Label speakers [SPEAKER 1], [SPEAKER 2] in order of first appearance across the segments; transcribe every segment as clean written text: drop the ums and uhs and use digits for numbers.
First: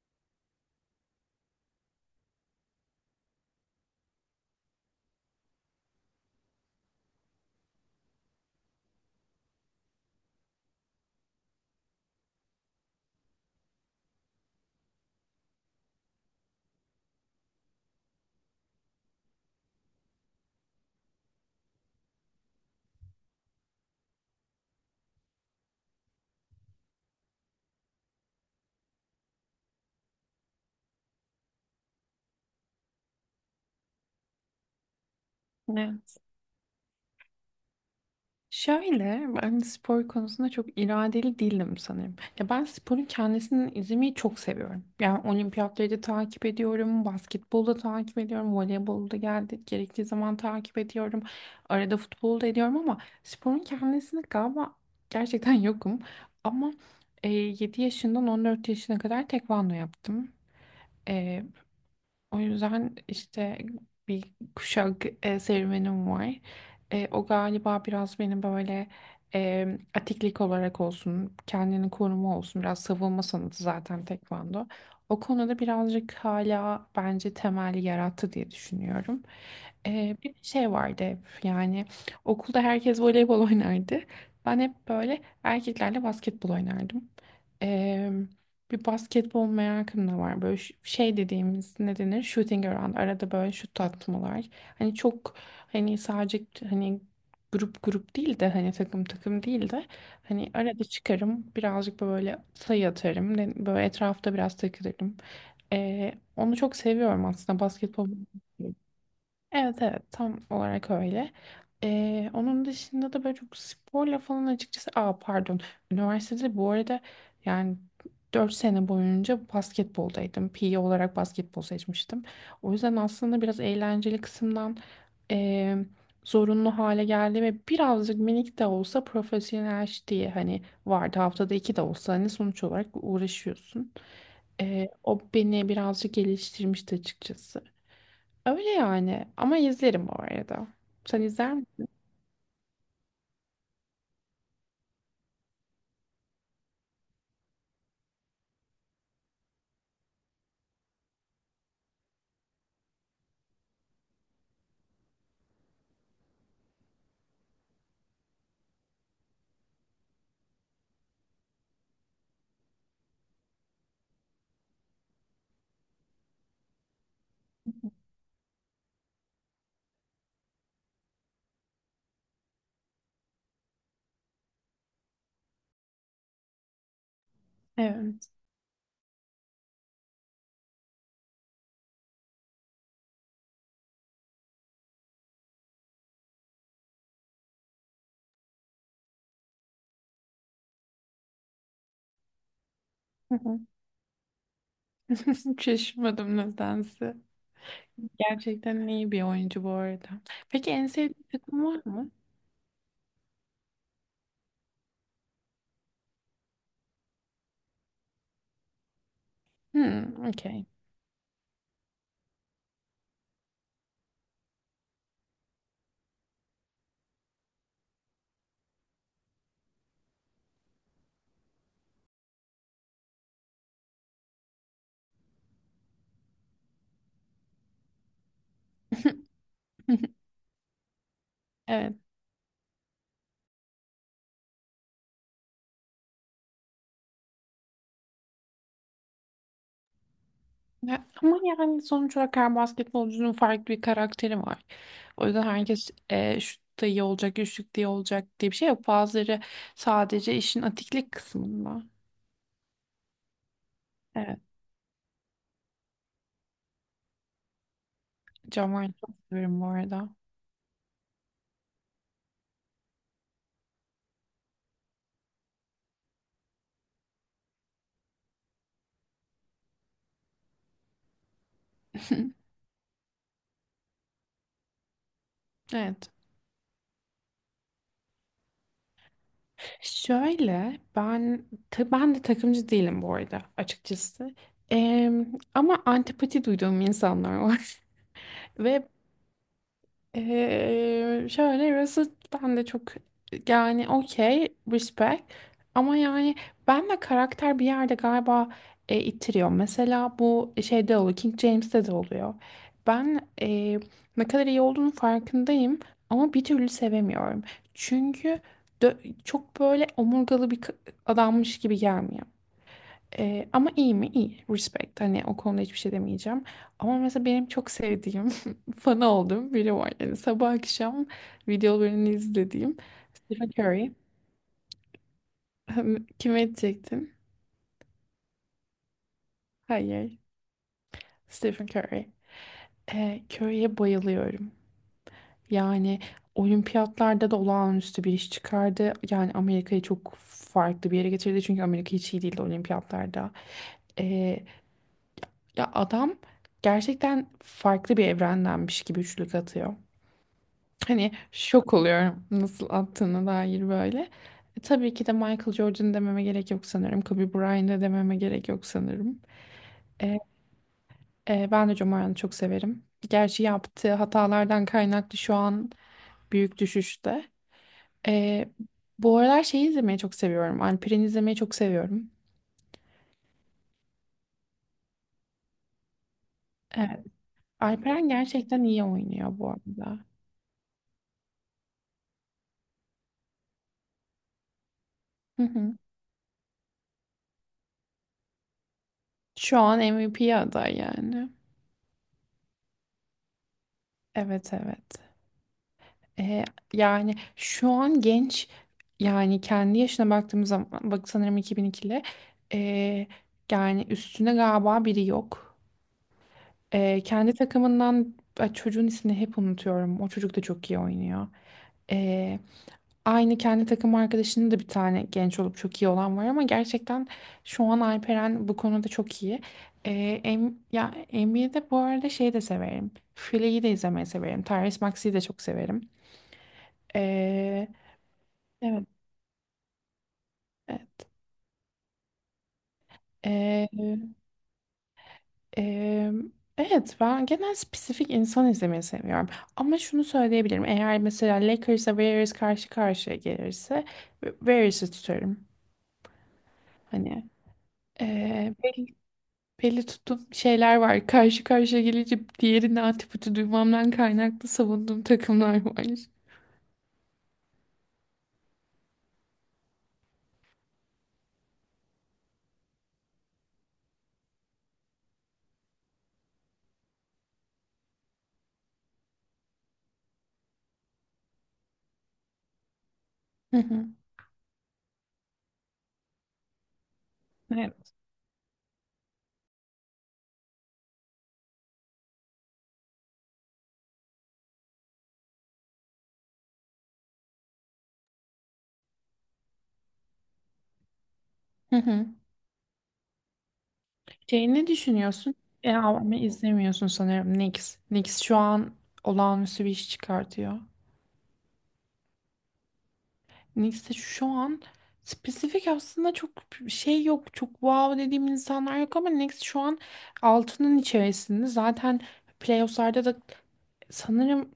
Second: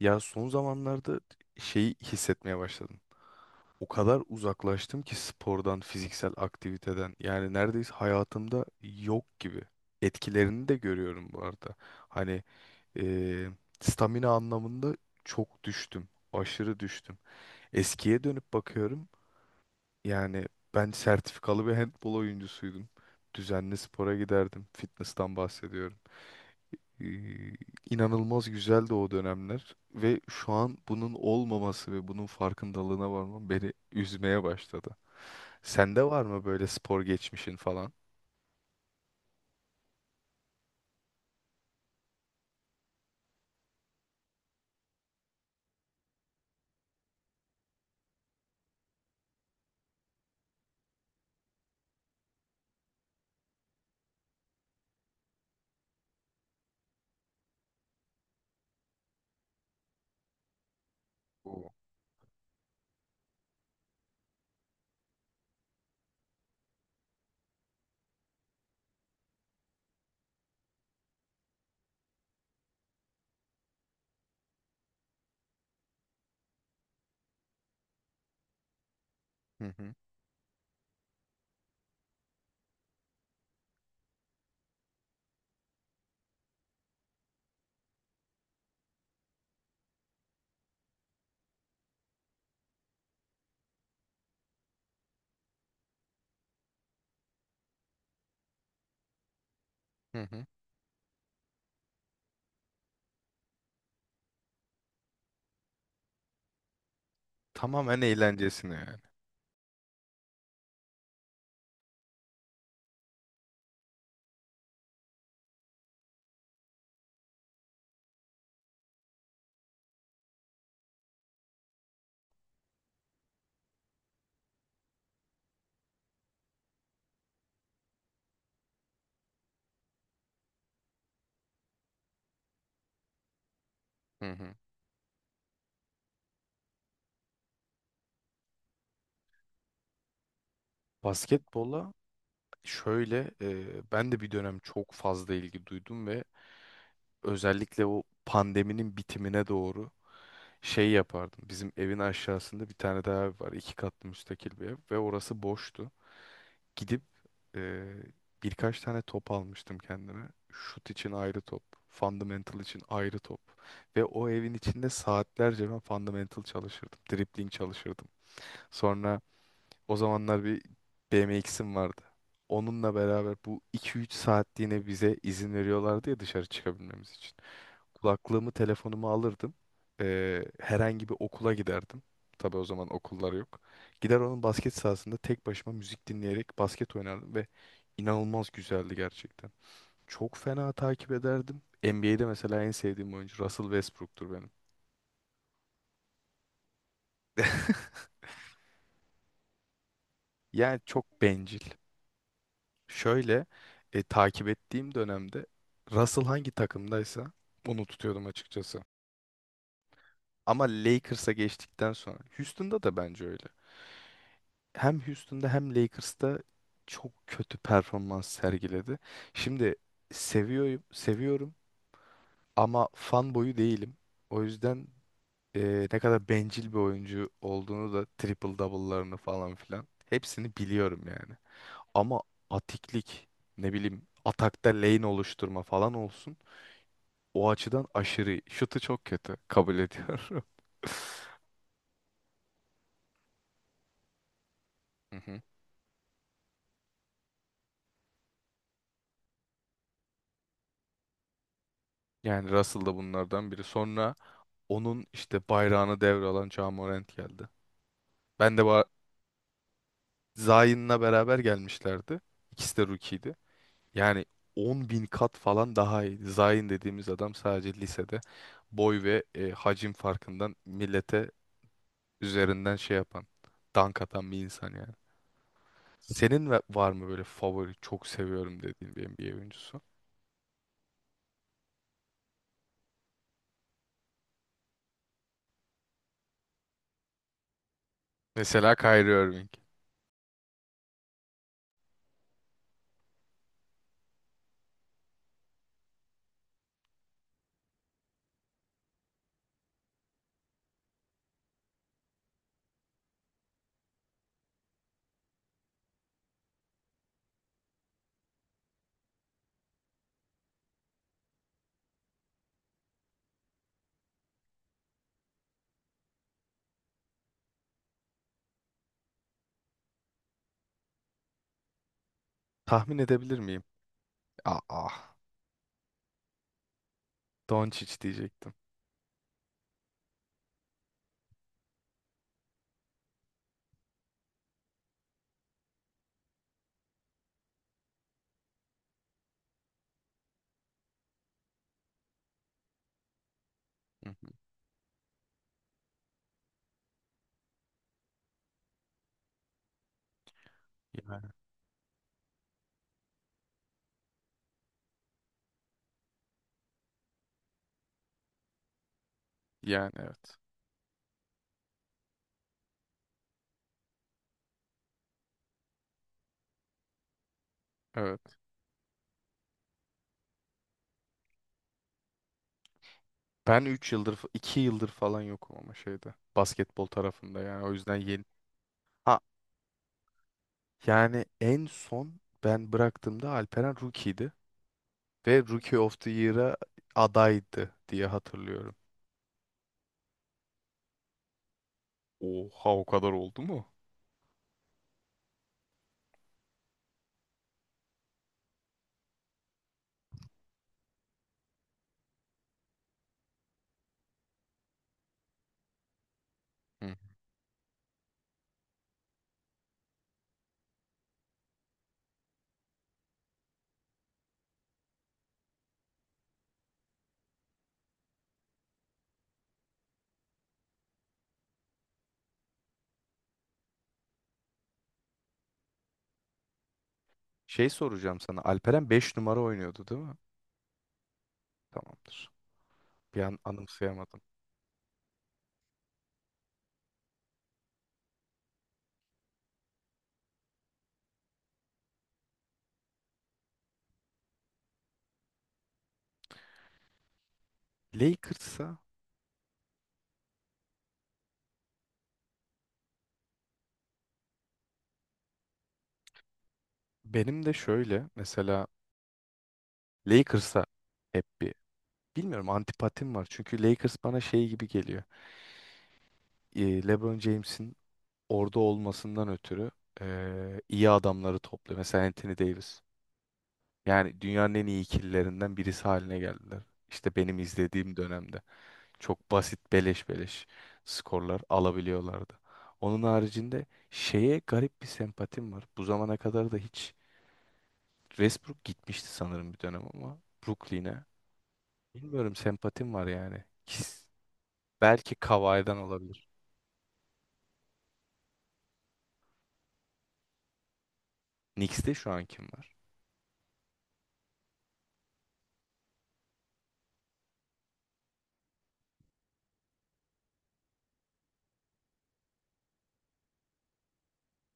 [SPEAKER 1] Ya son zamanlarda şeyi hissetmeye başladım. O kadar uzaklaştım ki spordan, fiziksel aktiviteden. Yani neredeyse hayatımda yok gibi. Etkilerini de görüyorum bu arada. Hani eee, stamina anlamında çok düştüm. Aşırı düştüm. Eskiye dönüp bakıyorum. Yani ben sertifikalı bir handbol oyuncusuydum. Düzenli spora giderdim. Fitness'tan bahsediyorum. Ee, inanılmaz güzeldi o dönemler ve şu an bunun olmaması ve bunun farkındalığına varmam beni üzmeye başladı. Sende
[SPEAKER 2] Evet.
[SPEAKER 1] var mı böyle spor geçmişin falan?
[SPEAKER 2] Şöyle ben spor konusunda çok iradeli değilim sanırım. Ya ben sporun kendisini izlemeyi çok seviyorum. Yani olimpiyatları da takip ediyorum, basketbolu da takip ediyorum, voleybolu da geldi, gerektiği zaman takip ediyorum. Arada futbolu da ediyorum ama sporun kendisini galiba gerçekten yokum. Ama 7 yaşından 14 yaşına kadar tekvando yaptım.
[SPEAKER 1] Oo.
[SPEAKER 2] O yüzden işte bir kuşak serüvenim var. O galiba biraz beni böyle e, atiklik olarak olsun, kendini koruma olsun, biraz savunma sanatı zaten tekvando. O konuda birazcık hala bence temel yarattı diye düşünüyorum.
[SPEAKER 1] Hı hı.
[SPEAKER 2] Bir şey vardı hep yani okulda herkes voleybol oynardı. Ben hep böyle erkeklerle basketbol oynardım. Bir basketbol merakım da var. Böyle şey dediğimiz ne denir? Shooting around. Arada böyle şut atmalar. Hani çok, hani sadece, hani grup grup değil de hani takım takım değil de
[SPEAKER 1] Hı hı.
[SPEAKER 2] hani arada çıkarım birazcık böyle sayı atarım. Böyle etrafta biraz takılırım. Onu çok seviyorum aslında
[SPEAKER 1] Tamamen
[SPEAKER 2] basketbol.
[SPEAKER 1] eğlencesine yani.
[SPEAKER 2] Evet, evet, tam olarak öyle. Onun dışında da böyle çok sporla falan açıkçası. Aa pardon. Üniversitede bu arada yani 4 sene boyunca basketboldaydım. PE olarak basketbol seçmiştim. O yüzden aslında biraz eğlenceli kısımdan eee, zorunlu hale geldi ve birazcık minik de olsa profesyonel diye hani vardı, haftada iki de olsa hani sonuç olarak uğraşıyorsun.
[SPEAKER 1] Hı hı.
[SPEAKER 2] O beni birazcık geliştirmişti açıkçası. Öyle yani. Ama izlerim bu arada. Sen izler misin?
[SPEAKER 1] Basketbola şöyle ben de bir dönem çok fazla ilgi duydum ve özellikle o pandeminin bitimine doğru şey yapardım. Bizim evin aşağısında bir tane daha ev var. İki katlı müstakil bir ev ve orası boştu. Gidip e, birkaç tane top almıştım kendime. Şut için ayrı top, fundamental için ayrı top. Ve o evin içinde saatlerce ben fundamental çalışırdım, dribbling çalışırdım. Sonra o zamanlar bir BMX'im vardı. Onunla beraber bu 2-3 saatliğine bize izin veriyorlardı ya dışarı çıkabilmemiz için.
[SPEAKER 2] Evet.
[SPEAKER 1] Kulaklığımı, telefonumu alırdım. Herhangi bir okula giderdim. Tabii o zaman okullar yok. Gider onun basket sahasında tek başıma müzik dinleyerek basket oynardım ve inanılmaz güzeldi gerçekten. Çok fena takip ederdim. NBA'de mesela en sevdiğim
[SPEAKER 2] Hı
[SPEAKER 1] oyuncu
[SPEAKER 2] hı.
[SPEAKER 1] Russell Westbrook'tur benim.
[SPEAKER 2] Şaşırmadım nedense. Gerçekten iyi bir oyuncu bu arada. Peki
[SPEAKER 1] Yani
[SPEAKER 2] en sevdiğin
[SPEAKER 1] çok
[SPEAKER 2] takım
[SPEAKER 1] bencil.
[SPEAKER 2] var mı?
[SPEAKER 1] Şöyle takip ettiğim dönemde Russell hangi takımdaysa onu tutuyordum açıkçası.
[SPEAKER 2] Hmm, okey.
[SPEAKER 1] Ama Lakers'a geçtikten sonra Houston'da da bence öyle. Hem Houston'da hem Lakers'ta çok kötü performans sergiledi. Şimdi seviyorum, ama fan boyu değilim. O yüzden ne kadar bencil bir oyuncu olduğunu da triple double'larını falan filan hepsini biliyorum yani.
[SPEAKER 2] Evet.
[SPEAKER 1] Ama atiklik ne bileyim atakta lane oluşturma falan olsun. O açıdan aşırı iyi. Şutu çok kötü. Kabul ediyorum.
[SPEAKER 2] Ya, ama yani sonuç olarak her basketbolcunun farklı bir karakteri var.
[SPEAKER 1] Hı
[SPEAKER 2] O
[SPEAKER 1] hı.
[SPEAKER 2] yüzden herkes şut da iyi olacak, üçlük diye olacak diye bir şey yok. Bazıları sadece işin atiklik kısmında.
[SPEAKER 1] Yani Russell da bunlardan biri. Sonra
[SPEAKER 2] Evet.
[SPEAKER 1] onun işte bayrağını devralan Ja Morant geldi. Ben de
[SPEAKER 2] John
[SPEAKER 1] ba-
[SPEAKER 2] Wayne'i çok severim bu arada.
[SPEAKER 1] Zion'la beraber gelmişlerdi. İkisi de rookie'ydi. Yani 10 bin kat falan daha iyi. Zion dediğimiz adam sadece lisede boy ve hacim farkından millete üzerinden şey yapan, dank atan bir insan yani.
[SPEAKER 2] Evet.
[SPEAKER 1] Var mı böyle favori çok seviyorum dediğin bir NBA oyuncusu?
[SPEAKER 2] Şöyle ben ben de takımcı değilim bu arada açıkçası. Ama antipati duyduğum insanlar var.
[SPEAKER 1] Mesela
[SPEAKER 2] Ve
[SPEAKER 1] Kyrie Irving.
[SPEAKER 2] şöyle burası ben de çok, yani okey respect ama yani ben de karakter bir yerde galiba ittiriyor. Mesela bu şeyde oluyor, King James'te de oluyor. Ben ne kadar iyi olduğunun farkındayım ama bir türlü sevemiyorum. Çünkü çok böyle omurgalı bir adammış gibi gelmiyor. Ama iyi mi? İyi. Respect. Hani o konuda hiçbir şey demeyeceğim. Ama mesela benim çok sevdiğim, fanı olduğum biri var. Yani sabah akşam videolarını izlediğim
[SPEAKER 1] Tahmin edebilir
[SPEAKER 2] Stephen
[SPEAKER 1] miyim?
[SPEAKER 2] Curry.
[SPEAKER 1] Ah, ah.
[SPEAKER 2] Kime edecektin?
[SPEAKER 1] Doncic diyecektim.
[SPEAKER 2] Hayır. Stephen Curry. Curry'e bayılıyorum. Yani olimpiyatlarda da olağanüstü bir iş çıkardı. Yani Amerika'yı çok farklı bir yere getirdi. Çünkü Amerika hiç iyi değildi olimpiyatlarda.
[SPEAKER 1] Hı hı.
[SPEAKER 2] Ee, Ya adam gerçekten farklı bir evrendenmiş gibi üçlük atıyor. Hani
[SPEAKER 1] Yani.
[SPEAKER 2] şok oluyorum nasıl attığına dair böyle. Tabii ki de Michael Jordan dememe gerek yok sanırım. Kobe Bryant'ı dememe gerek yok sanırım.
[SPEAKER 1] Yani
[SPEAKER 2] E,
[SPEAKER 1] evet.
[SPEAKER 2] Ben de Jomar'ı çok severim. Gerçi yaptığı hatalardan kaynaklı şu an büyük düşüşte.
[SPEAKER 1] Evet.
[SPEAKER 2] E, Bu aralar şeyi izlemeyi çok seviyorum. Alperen'i izlemeyi çok seviyorum.
[SPEAKER 1] Ben 3 yıldır, 2 yıldır falan yokum ama şeyde. Basketbol
[SPEAKER 2] Evet,
[SPEAKER 1] tarafında yani. O yüzden
[SPEAKER 2] Alperen
[SPEAKER 1] yeni.
[SPEAKER 2] gerçekten iyi
[SPEAKER 1] Ha
[SPEAKER 2] oynuyor bu arada.
[SPEAKER 1] yani en son ben bıraktığımda Alperen rookie'ydi. Ve
[SPEAKER 2] Hı hı.
[SPEAKER 1] Rookie of the Year'a adaydı diye hatırlıyorum.
[SPEAKER 2] Şu an MVP aday yani.
[SPEAKER 1] Oha o kadar oldu mu?
[SPEAKER 2] Evet, evet. E, Yani şu an genç, yani kendi yaşına baktığımız zaman bak sanırım 2002'li, e, yani üstüne galiba biri yok.
[SPEAKER 1] Hı.
[SPEAKER 2] Kendi takımından, ay, çocuğun ismini hep unutuyorum. O çocuk da çok iyi oynuyor. E, Aynı kendi takım arkadaşının da bir tane genç olup çok iyi olan var ama gerçekten şu an Alperen bu konuda çok iyi. E, Ya NBA'de bu arada şey de severim. Philea'yı de izlemeyi severim. Tyrese Maxey'i de çok severim.
[SPEAKER 1] Şey
[SPEAKER 2] E,
[SPEAKER 1] soracağım sana. Alperen
[SPEAKER 2] Evet.
[SPEAKER 1] 5 numara oynuyordu değil mi?
[SPEAKER 2] E-
[SPEAKER 1] Tamamdır. Bir an
[SPEAKER 2] e,
[SPEAKER 1] anımsayamadım.
[SPEAKER 2] e, evet, ben genel spesifik insan izlemeyi seviyorum. Ama şunu söyleyebilirim. Eğer mesela Lakers'a Warriors karşı karşıya gelirse Warriors'ı tutarım. Hani e,
[SPEAKER 1] Lakers'a
[SPEAKER 2] belli, belli tuttuğum şeyler var. Karşı karşıya gelince diğerinin antipati duymamdan kaynaklı savunduğum takımlar var.
[SPEAKER 1] benim de şöyle mesela Lakers'a hep bir bilmiyorum antipatim var. Çünkü Lakers bana şey gibi geliyor. LeBron James'in orada olmasından ötürü iyi adamları topluyor. Mesela Anthony Davis.
[SPEAKER 2] Hı hı.
[SPEAKER 1] Yani dünyanın en iyi ikililerinden birisi haline geldiler. İşte benim
[SPEAKER 2] Evet.
[SPEAKER 1] izlediğim dönemde çok basit beleş beleş skorlar alabiliyorlardı. Onun haricinde şeye garip bir sempatim var. Bu zamana kadar da hiç Westbrook gitmişti sanırım bir dönem ama Brooklyn'e.
[SPEAKER 2] Hı hı.
[SPEAKER 1] Bilmiyorum sempatim var yani.
[SPEAKER 2] Şey, ne
[SPEAKER 1] Belki
[SPEAKER 2] düşünüyorsun?
[SPEAKER 1] Kawhi'den
[SPEAKER 2] Ya ama
[SPEAKER 1] olabilir.
[SPEAKER 2] izlemiyorsun sanırım Knicks. Knicks şu an olağanüstü bir iş çıkartıyor.
[SPEAKER 1] Knicks'te şu an kim var?
[SPEAKER 2] Neyse şu an spesifik aslında çok şey yok. Çok wow dediğim insanlar yok ama Next şu an altının içerisinde. Zaten playoff'larda da sanırım,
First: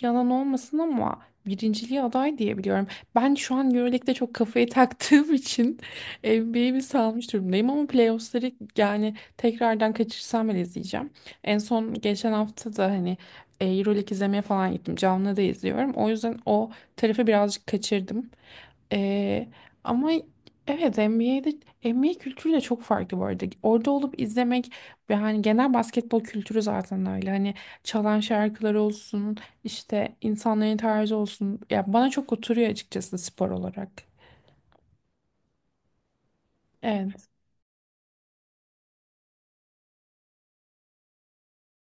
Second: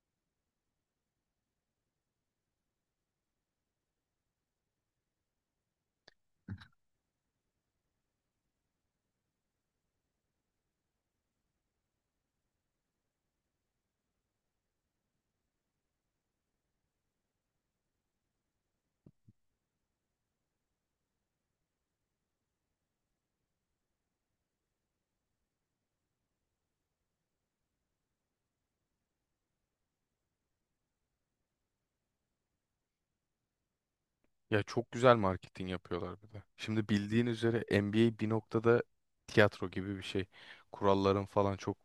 [SPEAKER 2] yalan olmasın ama, birinciliğe aday diyebiliyorum. Ben şu an EuroLeague'de çok kafayı taktığım için NBA'yi bir salmış durumdayım ama playoff'ları, yani tekrardan kaçırsam bile izleyeceğim. En son geçen hafta da hani EuroLeague izlemeye falan gittim. Canlı da izliyorum. O yüzden o tarafı birazcık kaçırdım. Ee, Ama evet, NBA'de NBA kültürü de çok farklı bu arada. Orada olup izlemek ve hani genel basketbol kültürü zaten öyle. Hani çalan şarkılar olsun, işte insanların tarzı olsun. Ya bana çok oturuyor açıkçası spor olarak.
[SPEAKER 1] Ya çok güzel marketing yapıyorlar bir de. Şimdi bildiğin
[SPEAKER 2] Evet.
[SPEAKER 1] üzere NBA bir noktada tiyatro gibi bir şey. Kuralların falan çok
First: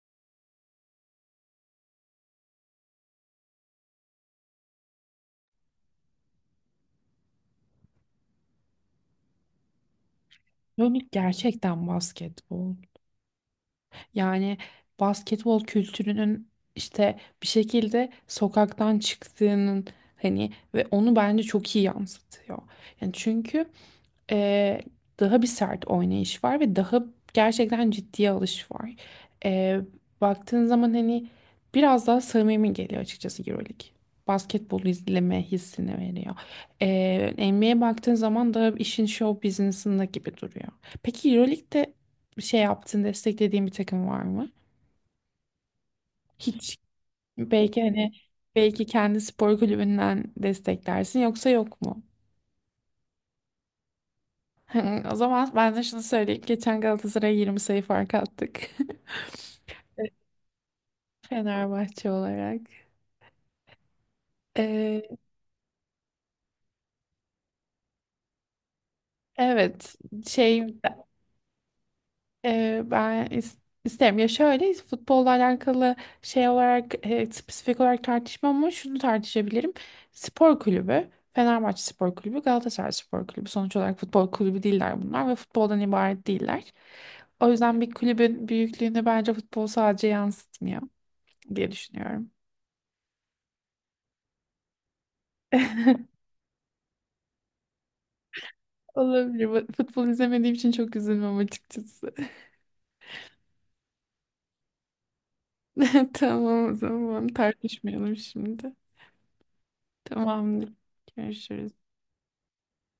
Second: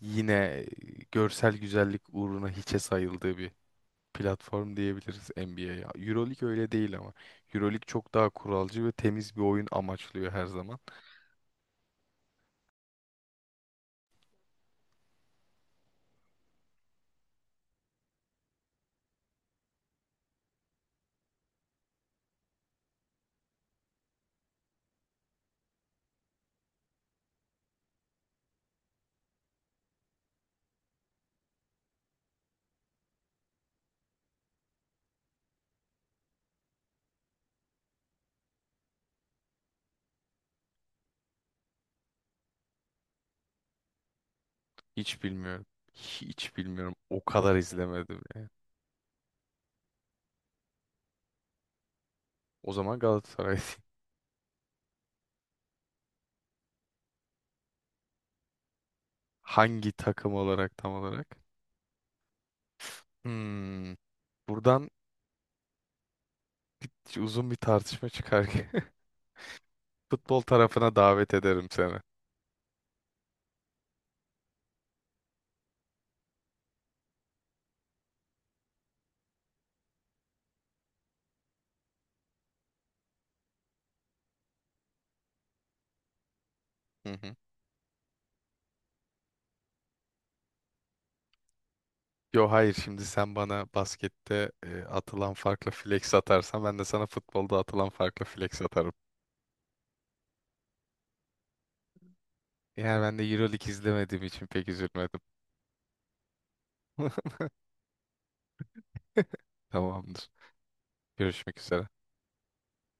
[SPEAKER 1] yine görsel güzellik uğruna hiçe sayıldığı bir platform diyebiliriz NBA'ye. EuroLeague öyle değil ama. EuroLeague çok daha kuralcı ve temiz bir oyun amaçlıyor her zaman.
[SPEAKER 2] Yani gerçekten basketbol. Yani basketbol kültürünün işte bir şekilde sokaktan çıktığının, hani, ve onu bence çok iyi yansıtıyor. Yani çünkü e, daha bir sert oynayış var ve daha gerçekten ciddiye alış var. E, Baktığın zaman hani biraz daha samimi geliyor açıkçası EuroLeague. Basketbol izleme hissini veriyor. NBA'ye baktığın zaman da işin show business'ında gibi duruyor. Peki EuroLeague'de bir şey yaptığın, desteklediğin bir takım var mı?
[SPEAKER 1] Hiç bilmiyorum. Hiç
[SPEAKER 2] Hiç.
[SPEAKER 1] bilmiyorum. O kadar
[SPEAKER 2] Belki hani,
[SPEAKER 1] izlemedim yani.
[SPEAKER 2] belki kendi spor kulübünden desteklersin yoksa yok mu?
[SPEAKER 1] O zaman Galatasaray.
[SPEAKER 2] Hı, o zaman ben de şunu söyleyeyim. Geçen Galatasaray'a 20 sayı fark attık.
[SPEAKER 1] Hangi takım olarak tam olarak?
[SPEAKER 2] Fenerbahçe olarak.
[SPEAKER 1] Hmm. Buradan
[SPEAKER 2] Ee,
[SPEAKER 1] uzun bir tartışma çıkar ki.
[SPEAKER 2] evet,
[SPEAKER 1] Futbol
[SPEAKER 2] şey,
[SPEAKER 1] tarafına davet ederim seni.
[SPEAKER 2] ben isterim. Ya şöyle, futbolla alakalı şey olarak spesifik olarak tartışmam ama şunu tartışabilirim. Spor kulübü, Fenerbahçe Spor Kulübü, Galatasaray Spor Kulübü sonuç olarak futbol kulübü değiller bunlar ve futboldan ibaret değiller.
[SPEAKER 1] Hı hı.
[SPEAKER 2] O yüzden bir kulübün büyüklüğünü bence futbol sadece yansıtmıyor diye düşünüyorum.
[SPEAKER 1] Yo hayır, şimdi sen bana baskette atılan farklı flex atarsan ben de sana futbolda atılan farklı flex atarım.
[SPEAKER 2] Olabilir. Futbol izlemediğim için çok üzülmem açıkçası.
[SPEAKER 1] Yani ben de Euroleague izlemediğim için pek üzülmedim.
[SPEAKER 2] Tamam, o zaman tartışmayalım şimdi.
[SPEAKER 1] Tamamdır.
[SPEAKER 2] Tamamdır.
[SPEAKER 1] Görüşmek
[SPEAKER 2] Görüşürüz.
[SPEAKER 1] üzere.